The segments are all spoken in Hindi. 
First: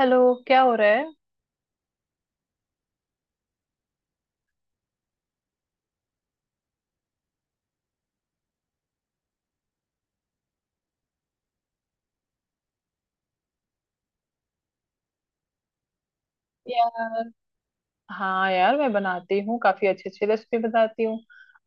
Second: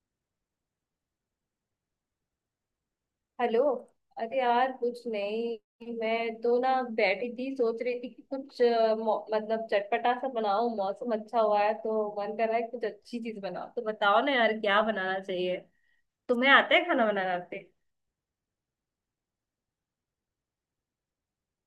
हेलो। क्या हो रहा है हेलो। अरे यार, कुछ नहीं, मैं तो ना बैठी थी, सोच रही थी कि कुछ मतलब चटपटा सा बनाऊं। मौसम अच्छा हुआ है तो मन कर रहा है, कुछ अच्छी चीज बनाओ। तो बताओ ना यार, क्या बनाना चाहिए। तुम्हें आता है खाना यार? बनाना, आते? हाँ यार, मैं बनाती हूँ काफी अच्छी अच्छी रेसिपी बताती हूँ।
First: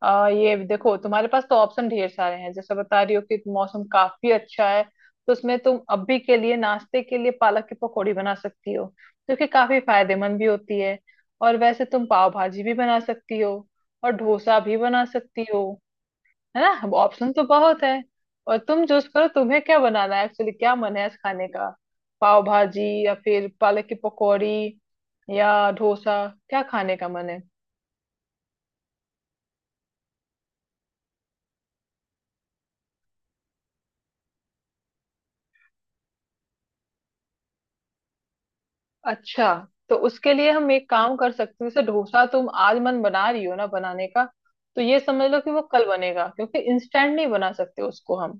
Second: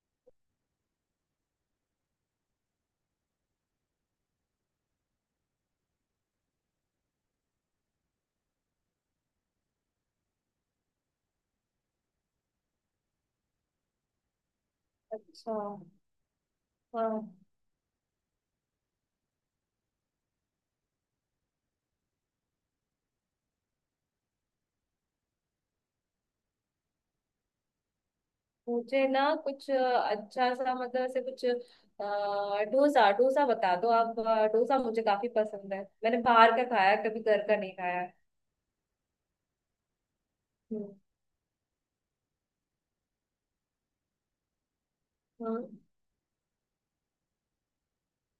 आ ये देखो, तुम्हारे पास तो ऑप्शन ढेर सारे हैं। जैसे बता रही हो कि मौसम काफी अच्छा है, तो उसमें तुम अभी के लिए नाश्ते के लिए पालक की पकौड़ी बना सकती हो, जो कि काफी फायदेमंद भी होती है। और वैसे तुम पाव भाजी भी बना सकती हो और डोसा भी बना सकती अच्छा। हो। है ना, अब हाँ। ऑप्शन तो बहुत है। और तुम चूज करो तुम्हें क्या बनाना है। एक्चुअली क्या मन है आज खाने का, पाव भाजी या फिर पालक की पकौड़ी या डोसा? क्या खाने का मन है? मुझे ना कुछ अच्छा सा, मतलब ऐसे कुछ डोसा, डोसा बता दो आप। डोसा मुझे काफी पसंद है, मैंने बाहर का खाया है, कभी घर का नहीं खाया है। अच्छा, तो उसके लिए हम एक हम्म। काम कर सकते हैं। जैसे डोसा तुम आज मन बना रही हो ना बनाने का, तो ये समझ लो कि वो हम्म। कल बनेगा, क्योंकि इंस्टेंट नहीं बना सकते उसको हम।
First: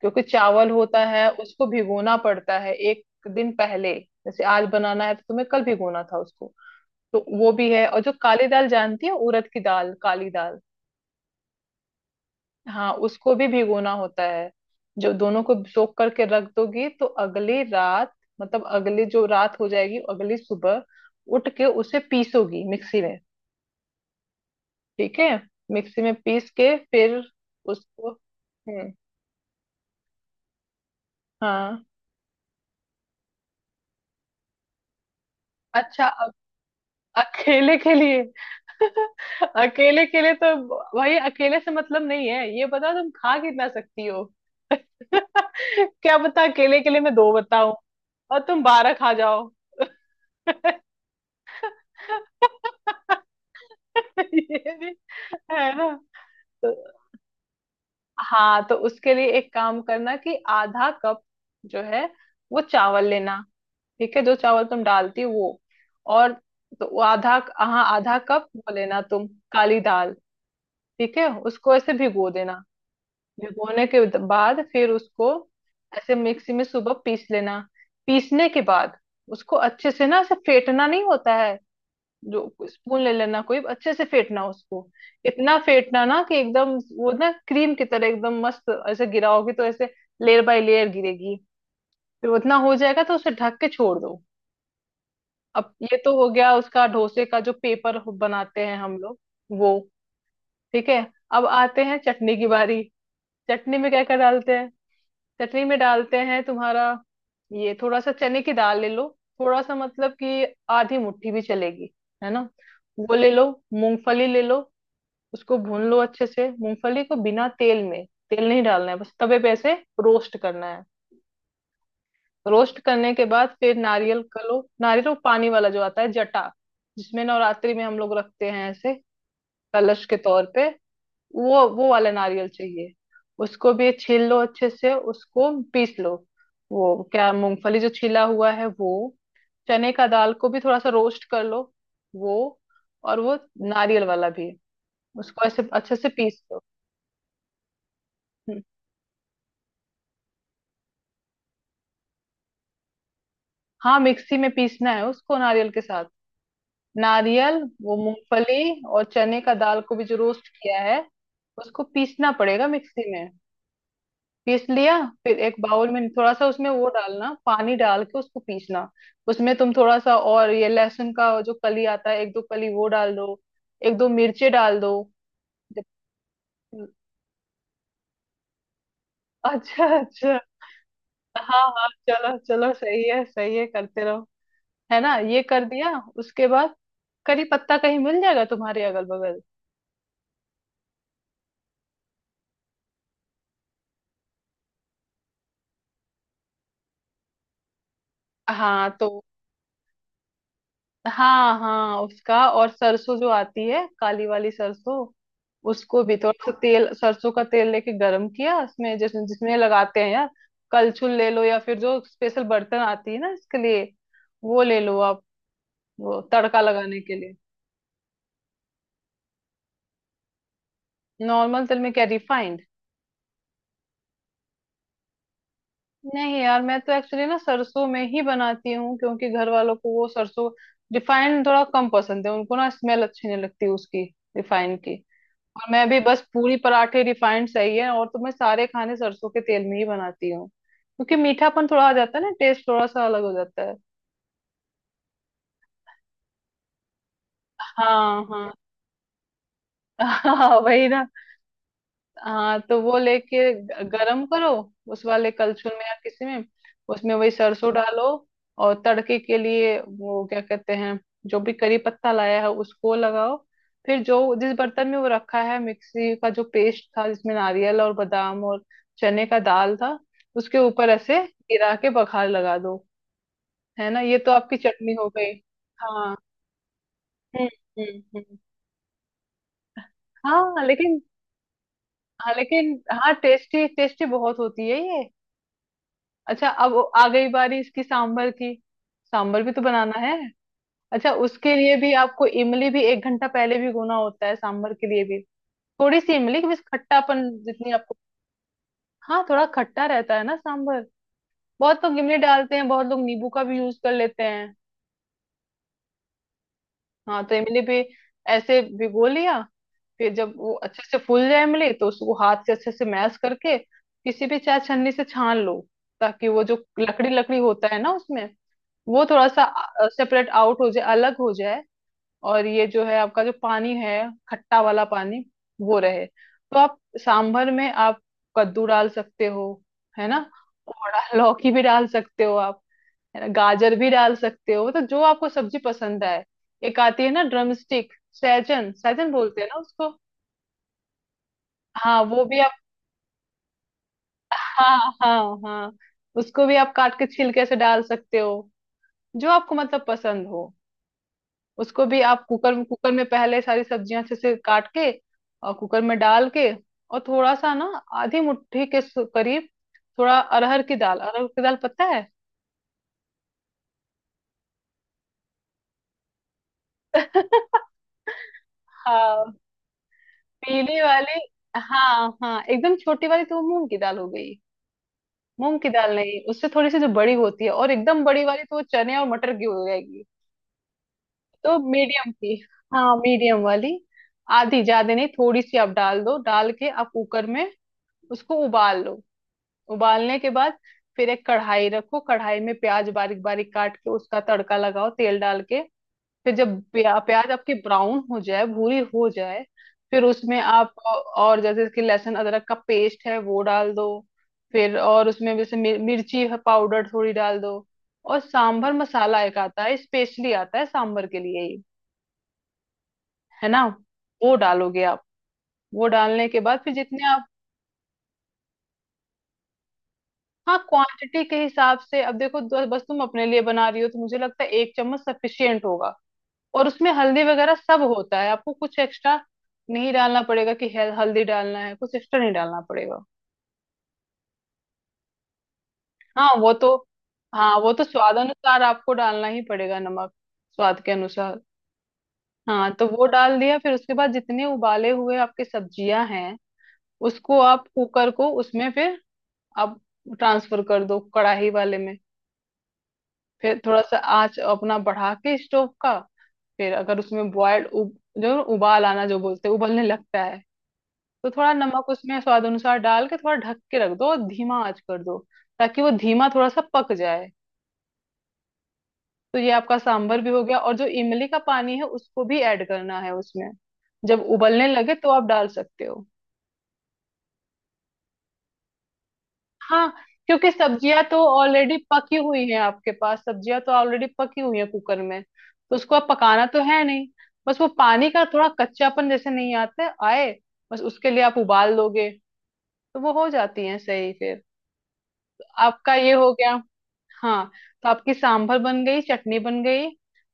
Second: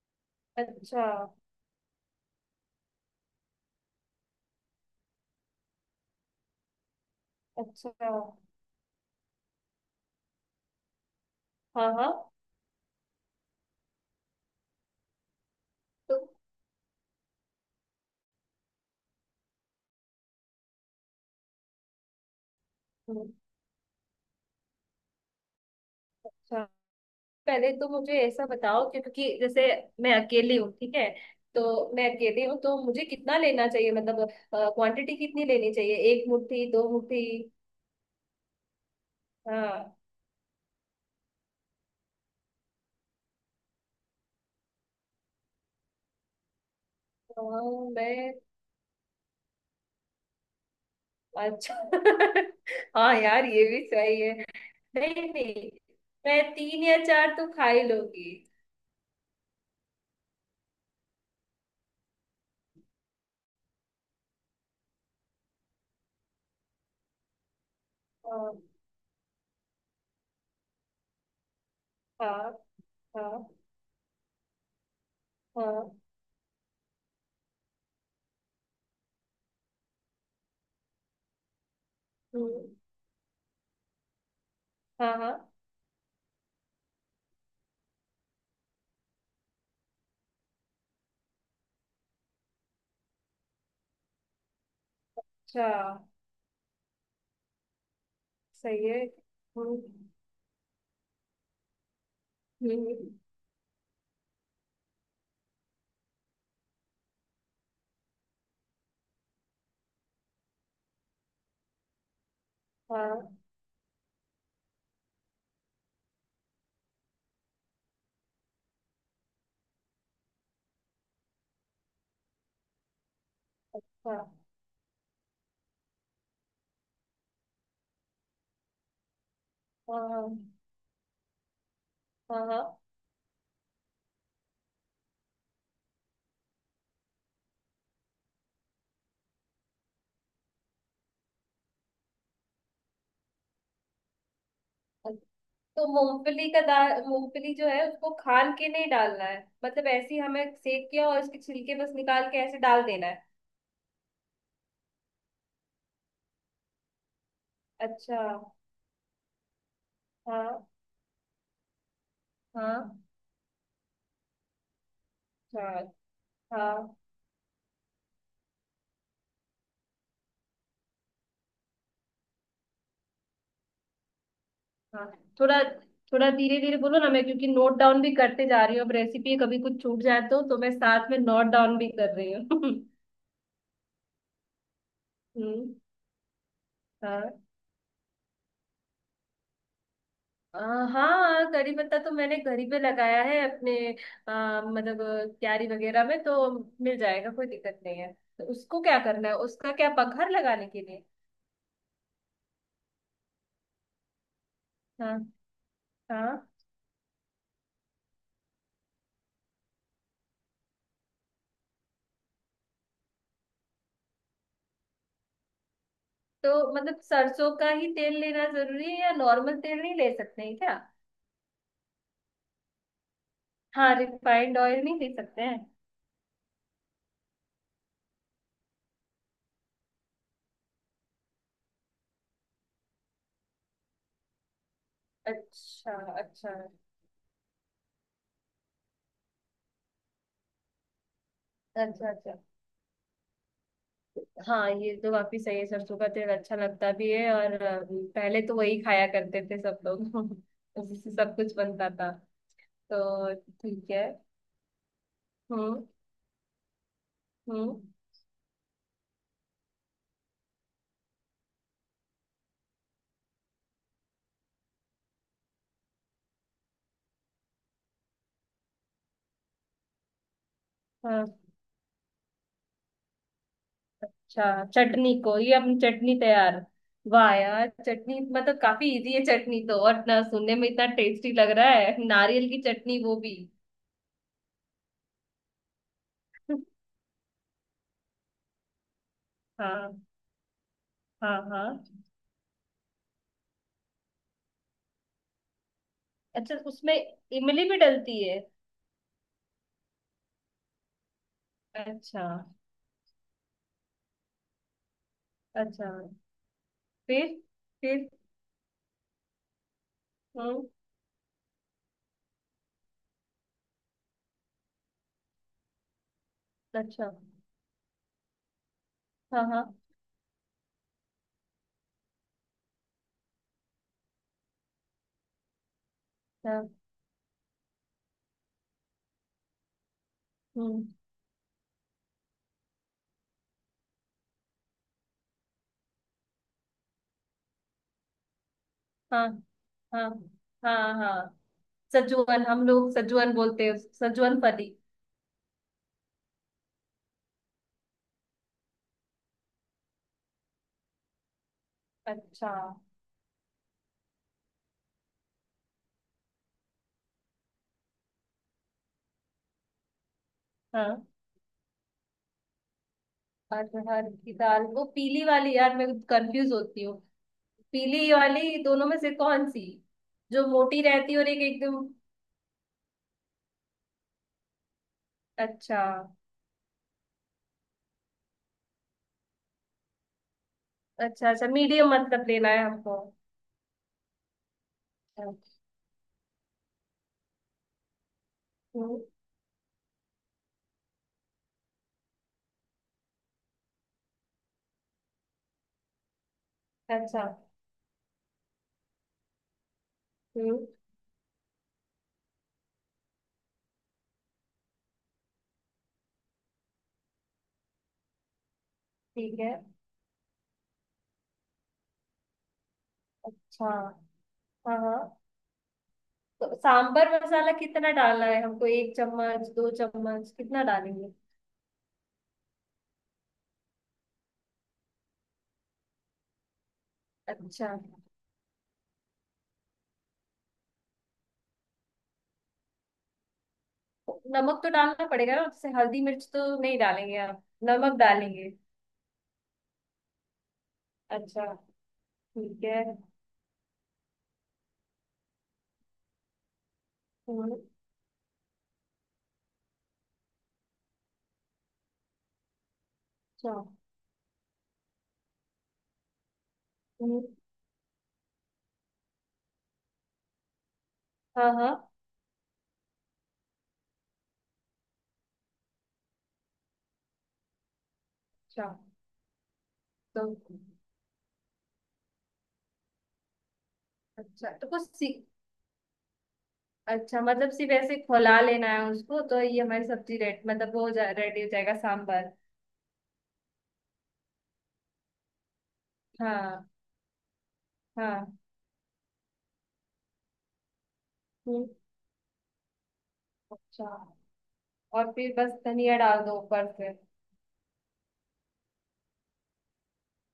क्योंकि चावल अच्छा, होता है, उसको भिगोना पड़ता है एक दिन पहले। जैसे आज बनाना है तो तुम्हें कल भिगोना था उसको। तो वो भी है, अच्छा। और जो काली दाल जानती है, उड़द की दाल, काली दाल। हाँ, हाँ। हाँ उसको भी भिगोना होता है। जो दोनों को सोख तो करके रख दोगी तो अगली रात, मतलब अगली जो रात हो जाएगी, अगली सुबह उठ के उसे पीसोगी मिक्सी में। ठीक है? मिक्सी में पीस अच्छा, के फिर पहले तो उसको। मुझे ऐसा बताओ हम्म। कि क्योंकि जैसे मैं अकेली हूँ, ठीक है। तो हाँ। मैं अकेली हूँ, तो मुझे कितना लेना चाहिए? मतलब क्वांटिटी कितनी लेनी चाहिए, अच्छा, 1 मुट्ठी 2 मुट्ठी अकेले के लिए। हाँ, अकेले के लिए तो भाई अकेले से मतलब नहीं है, ये बताओ तुम खा कितना सकती हो। क्या पता अकेले के लिए मैं दो बताऊं हाँ, मैं। और तुम बारह खा जाओ। अच्छा। हाँ यार, ये भी सही है। ये भी, नहीं, नहीं, है ना? मैं तो, तीन या चार तो खा ही लूंगी। हाँ तो उसके लिए एक काम करना कि आधा कप जो है वो चावल लेना। ठीक है, जो चावल तुम डालती हो वो। और तो वो आधा, हाँ आधा कप हाँ। वो लेना तुम काली दाल। ठीक है, उसको ऐसे भिगो हाँ। देना। हाँ। भिगोने के बाद फिर उसको हाँ। ऐसे मिक्सी में सुबह पीस लेना। पीसने के बाद उसको अच्छे से ना ऐसे फेंटना नहीं होता है। जो हम्म। स्पून ले लेना कोई, अच्छे से फेंटना उसको। हाँ, हाँ। इतना फेंटना ना कि एकदम वो ना क्रीम की तरह एकदम मस्त, ऐसे गिराओगे तो ऐसे लेयर बाय लेयर गिरेगी। फिर उतना हो जाएगा तो उसे ढक के छोड़ दो। अच्छा। अब ये तो हो गया उसका, डोसे का जो पेपर बनाते हैं सही हम है। लोग वो। हम्म। ठीक है, अब आते हैं चटनी की बारी। हम्म। चटनी में क्या क्या डालते हैं? चटनी में डालते हैं तुम्हारा, ये थोड़ा सा चने की दाल ले लो। थोड़ा सा मतलब कि आधी मुट्ठी भी चलेगी, है ना। वो ले हाँ। लो। मूंगफली ले लो। उसको भून लो अच्छे से, मूंगफली को बिना तेल में। तेल नहीं डालना है, बस तवे पे ऐसे रोस्ट करना है। रोस्ट करने के बाद फिर अच्छा। नारियल का लो, नारियल वो पानी वाला जो आता है जटा, जिसमें नवरात्रि में हम लोग रखते हैं ऐसे कलश के हाँ। तौर पे, वो वाला हाँ। नारियल हाँ। चाहिए। उसको भी छील लो अच्छे से, उसको पीस लो। वो क्या मूंगफली जो छिला हुआ है वो, चने का दाल को भी थोड़ा सा रोस्ट कर लो वो, और वो नारियल वाला भी, उसको ऐसे तो अच्छे से पीस मूंगफली का लो। दाल, मूंगफली जो है उसको खाल हम्म। के नहीं डालना है? मतलब ऐसे ही हमें सेक के और उसके छिलके बस निकाल के ऐसे डाल देना है। हाँ मिक्सी में पीसना है उसको नारियल के साथ। नारियल, वो अच्छा। मूंगफली और चने का दाल को भी जो रोस्ट हाँ। किया है, उसको पीसना पड़ेगा हाँ। मिक्सी में। पीस लिया। फिर एक हाँ। बाउल में थोड़ा सा उसमें वो हाँ। डालना, पानी डाल के उसको पीसना। उसमें तुम थोड़ा सा और ये लहसुन का जो कली आता है, एक दो कली वो डाल दो। एक दो मिर्चे डाल दो। हाँ। थोड़ा, जब- थोड़ा धीरे धीरे बोलो ना, मैं क्योंकि नोट डाउन भी करते जा रही हूँ अब रेसिपी, कभी कुछ अच्छा छूट जाए अच्छा, तो मैं साथ में नोट हाँ डाउन हाँ, भी कर रही चलो चलो, हूँ। सही है सही है, करते रहो। है ना, ये कर हम्म। दिया। उसके बाद हाँ। करी पत्ता कहीं मिल जाएगा तुम्हारे अगल बगल। अ, हाँ, करी पत्ता तो मैंने घर ही पे लगाया है अपने। मतलब क्यारी वगैरह में तो मिल जाएगा, कोई दिक्कत नहीं है। तो उसको हाँ क्या तो करना है, उसका क्या पखर लगाने के लिए? हाँ हाँ, उसका और सरसों जो आती है, काली वाली सरसों, हाँ, उसको भी थोड़ा हाँ। सा तेल, सरसों का तेल लेके गरम किया, उसमें जिसमें लगाते हैं यार, कलछुल ले लो या फिर जो स्पेशल बर्तन आती है ना इसके लिए, वो ले लो आप, वो तो तड़का लगाने मतलब के लिए। सरसों का ही तेल लेना जरूरी है, या नॉर्मल तेल नहीं ले सकते हैं क्या? नॉर्मल तेल में क्या रिफाइंड? हाँ, रिफाइंड ऑयल नहीं ले सकते हैं? नहीं यार, मैं तो एक्चुअली ना सरसों में ही बनाती हूँ क्योंकि घर वालों को वो सरसों, रिफाइंड थोड़ा कम पसंद है उनको, ना स्मेल अच्छी नहीं लगती उसकी, रिफाइंड की। और मैं अच्छा भी बस अच्छा। पूरी पराठे रिफाइंड सही है, और तो मैं सारे खाने सरसों के तेल में ही बनाती हूँ क्योंकि मीठापन थोड़ा आ अच्छा, जाता है ना, अच्छा। टेस्ट थोड़ा सा अलग हो जाता है। हाँ, ये तो काफी सही है, सरसों का तेल अच्छा लगता भी है, और पहले हाँ तो वही खाया करते थे सब लोग। हाँ, वही उसी ना। से सब कुछ बनता था। हाँ तो वो तो लेके ठीक है। गरम करो, उस वाले कलछुल में हम्म। या किसी में, उसमें वही सरसों हम्म। डालो। और तड़के के लिए वो क्या कहते हैं, जो भी करी पत्ता लाया है उसको लगाओ। फिर जो जिस बर्तन में वो रखा है, मिक्सी का जो पेस्ट था जिसमें नारियल और बादाम और चने का दाल था, उसके ऊपर ऐसे हाँ। गिरा के बघार लगा दो। है ना, ये तो अच्छा, आपकी चटनी हो चटनी गई। को, ये अपनी चटनी हाँ, तैयार। वाह हम्म यार, चटनी हम्म। मतलब काफी इजी है चटनी तो, और ना सुनने हाँ में इतना लेकिन, टेस्टी लग रहा है, हाँ नारियल की लेकिन, चटनी हाँ वो भी। टेस्टी टेस्टी बहुत होती है ये। अच्छा, अब आ गई बारी इसकी सांभर की। सांभर भी तो बनाना हाँ। है। अच्छा, हाँ। उसके लिए हाँ। भी आपको इमली भी एक घंटा पहले भिगोना होता है, सांभर के लिए भी। थोड़ी सी इमली, अच्छा, बस उसमें खट्टापन इमली जितनी भी आपको। डलती है? हाँ थोड़ा खट्टा रहता है ना सांभर। बहुत लोग इमली अच्छा। डालते हैं, बहुत लोग नींबू का भी यूज कर लेते हैं। अच्छा। हाँ फिर? तो इमली भी फिर? ऐसे भिगो लिया। फिर जब वो हम्म। अच्छे से फूल जाए इमली, तो उसको हाथ से अच्छे से मैश करके किसी भी चाय छन्नी से छान लो, ताकि वो जो लकड़ी अच्छा। लकड़ी होता है ना उसमें, वो थोड़ा हाँ। सा हाँ। सेपरेट आउट हो जाए, अलग हो जाए। और ये जो है आपका जो पानी है, खट्टा वाला पानी, वो रहे तो हाँ। आप सांभर में आप कद्दू डाल सकते हो, है ना। हम्म। और लौकी भी डाल सकते हो आप, है ना। गाजर भी डाल सकते हो, तो जो आपको सब्जी पसंद आए। एक आती है ना ड्रम स्टिक, सहजन, सहजन हाँ। बोलते हैं ना उसको, हाँ। हाँ। हाँ। हाँ वो भी सजवन, आप, हम लोग सजवन बोलते हैं, सजवन फली। हाँ हाँ हाँ, उसको भी आप काट के छिलके से डाल सकते हो, जो आपको मतलब पसंद हो। उसको भी आप अच्छा। कुकर कुकर में पहले सारी सब्जियां अच्छे से काट के और कुकर में डाल के, और थोड़ा सा ना, आधी मुट्ठी के करीब थोड़ा अरहर की दाल, हाँ। अरहर की दाल पता है। अरहर की दाल, वो पीली वाली? यार मैं कंफ्यूज होती हूँ, पीली वाली दोनों में से हाँ कौन सी, जो पीली मोटी रहती वाली, है, और एक एकदम। हाँ हाँ। एकदम छोटी वाली तो वो मूंग की दाल हो गई, मूंग की अच्छा। दाल नहीं, उससे थोड़ी सी जो बड़ी होती है, और एकदम बड़ी वाली तो वो चने और मटर की हो जाएगी। अच्छा, अच्छा, तो मीडियम मीडियम मतलब की, लेना है हाँ हमको? मीडियम वाली। आधी ज्यादा नहीं, थोड़ी सी आप डाल दो, डाल के आप कुकर में उसको उबाल लो। हम्म। उबालने के बाद फिर एक कढ़ाई रखो, कढ़ाई में प्याज बारीक बारीक काट के उसका तड़का लगाओ, तेल डाल के। फिर जब अच्छा। प्याज आपकी ब्राउन हो जाए, भूरी हो जाए, फिर उसमें हम्म। आप, और जैसे कि लहसुन अदरक का पेस्ट है वो डाल दो। फिर और उसमें जैसे मिर्ची है पाउडर, थोड़ी डाल दो। और सांभर मसाला एक ठीक है। आता है, स्पेशली आता है सांभर के लिए ही, है ना, अच्छा। वो हाँ, डालोगे हाँ, आप। वो डालने के तो बाद फिर जितने सांबर आप, मसाला कितना डालना है हमको, 1 चम्मच 2 चम्मच हाँ कितना डालेंगे? क्वांटिटी के हिसाब से, अब देखो बस तुम अपने लिए बना रही हो तो मुझे लगता है एक चम्मच सफिशियंट होगा। और उसमें हल्दी वगैरह अच्छा। सब होता है, आपको कुछ एक्स्ट्रा नहीं डालना पड़ेगा कि हल्दी डालना है, कुछ एक्स्ट्रा नहीं डालना पड़ेगा। नमक तो डालना पड़ेगा ना, जैसे हल्दी मिर्च हाँ तो वो तो, नहीं डालेंगे आप, हाँ वो तो नमक स्वाद डालेंगे? अनुसार आपको डालना ही पड़ेगा नमक, स्वाद के अनुसार। अच्छा। ठीक हाँ है। तो वो डाल दिया, फिर उसके बाद जितने उबाले हुए आपके सब्जियां हैं, उसको हम्म। आप कुकर को उसमें फिर आप ट्रांसफर कर दो कढ़ाई वाले में। अच्छा। फिर थोड़ा सा आंच अपना बढ़ा के स्टोव का, फिर अगर हम्म। उसमें बॉयल जो उबाल आना जो बोलते हैं, उबलने लगता है, तो हाँ, थोड़ा हाँ। नमक उसमें स्वाद अनुसार डाल के थोड़ा ढक के रख दो और धीमा आंच कर दो, ताकि वो धीमा थोड़ा सा पक जाए। अच्छा तो ये आपका सांभर तो, भी हो गया, और जो इमली का पानी है उसको भी ऐड करना है उसमें, जब अच्छा उबलने तो कुछ लगे तो सी, आप डाल सकते हो। अच्छा मतलब सिर्फ ऐसे खौला लेना है उसको, तो ये हमारी हाँ, सब्जी रेड क्योंकि मतलब वो हो सब्जियां जा, तो रेडी हो जाएगा ऑलरेडी पकी सांबर? हुई हैं आपके पास, सब्जियां तो ऑलरेडी पकी हुई हैं कुकर में, तो उसको अब पकाना तो हाँ। है नहीं। बस वो पानी का हाँ। थोड़ा कच्चापन जैसे नहीं आता है, आए, बस उसके लिए आप हम्म। उबाल लोगे तो वो हो जाती है अच्छा, सही, फिर और फिर बस आपका धनिया ये डाल हो दो गया। ऊपर से। हाँ तो आपकी सांभर बन गई, चटनी बन गई।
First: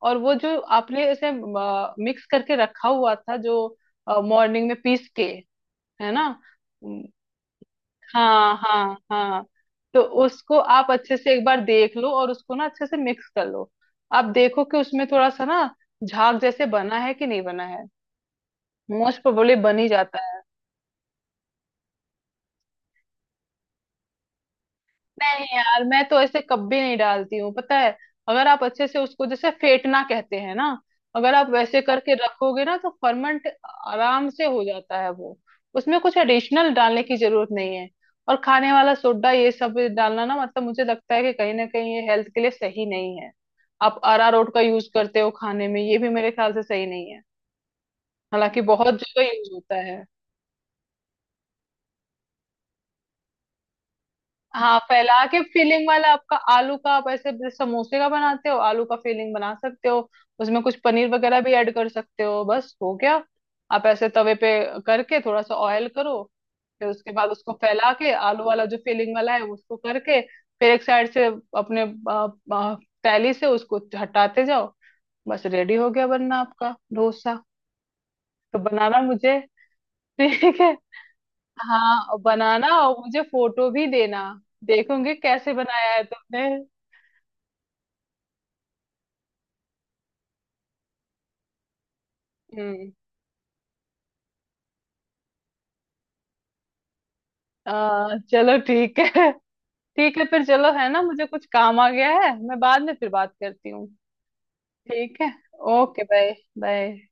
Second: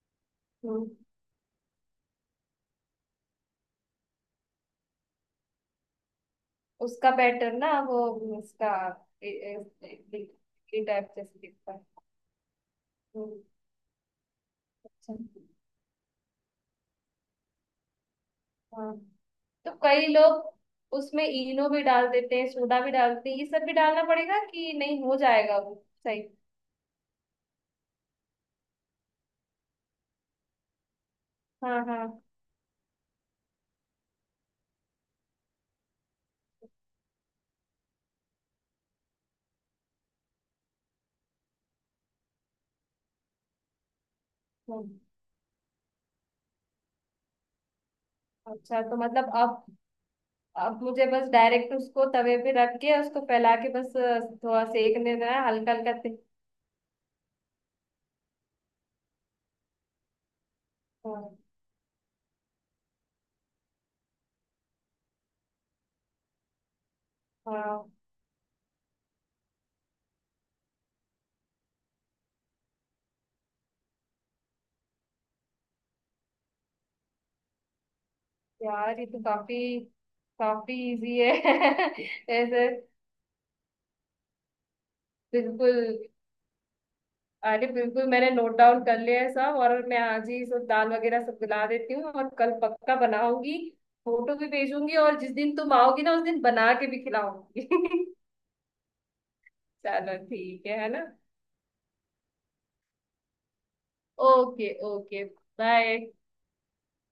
और वो जो हम्म, आपने इसे मिक्स करके रखा हुआ था, जो मॉर्निंग में पीस के, है ना, उसका बैटर ना, वो हाँ उसका हाँ, ए- हाँ तो उसको इडली आप टाइप अच्छे से जैसे एक बार दिखता है। देख लो और उसको ना अच्छे से मिक्स हम्म। कर लो। आप देखो कि उसमें अच्छा। थोड़ा सा ना झाग जैसे बना है कि नहीं बना है, हाँ, मोस्ट प्रोबेबली तो बन ही कई जाता है। लोग उसमें इनो भी डाल देते हैं, सोडा भी डालते हैं, ये सब भी डालना पड़ेगा कि नहीं हो नहीं जाएगा वो? यार, मैं तो सही। ऐसे कभी नहीं डालती हूँ पता है। अगर आप अच्छे से उसको जैसे फेंटना कहते हैं ना, अगर आप वैसे हाँ। करके हाँ। रखोगे ना तो फर्मेंट आराम से हो जाता है वो, उसमें कुछ एडिशनल डालने की जरूरत नहीं है। और खाने वाला सोडा ये सब डालना ना, मतलब मुझे लगता है कि कहीं ना कहीं ये हेल्थ के लिए सही नहीं है। आप अरारोट का यूज हम्म। करते हो खाने में, ये भी मेरे ख्याल से सही नहीं है, हालांकि अच्छा, बहुत तो जगह मतलब यूज अब, होता है। मुझे बस डायरेक्ट उसको तवे पे रख के, उसको फैला के बस थोड़ा हाँ सेकने फैला देना के, है, हल्का फीलिंग हल्का वाला से। आपका आलू का, आप ऐसे जैसे समोसे का बनाते हो आलू का फीलिंग बना सकते हो, उसमें कुछ पनीर हाँ, वगैरह भी ऐड कर सकते हो, बस हो गया। आप ऐसे तवे पे करके थोड़ा सा ऑयल करो, फिर उसके बाद उसको हाँ, फैला के आलू वाला जो फीलिंग वाला है उसको करके, फिर एक साइड से अपने आ, आ, तैली से उसको हटाते जाओ, बस रेडी हो गया बनना आपका डोसा। तो यार बनाना ये तो मुझे, काफी, ठीक है? काफी इजी है। हाँ बनाना ऐसे। और मुझे फोटो भी देना, देखूंगी कैसे बिल्कुल। बनाया है तुमने। अरे बिल्कुल, मैंने नोट डाउन कर लिया है सब, और मैं आज ही सब दाल वगैरह सब मिला देती हूँ, और कल हम्म। पक्का बनाऊंगी। फोटो भी भेजूंगी, और जिस दिन तुम आओगी ना, उस दिन बना के भी खिलाऊंगी। चलो ठीक है। ठीक चलो है फिर, ठीक चलो है है है ना, ना। मुझे कुछ काम आ गया है, मैं बाद में फिर बात करती हूँ। ओके, ठीक ओके। है, ओके, बाय। बाय। बाय।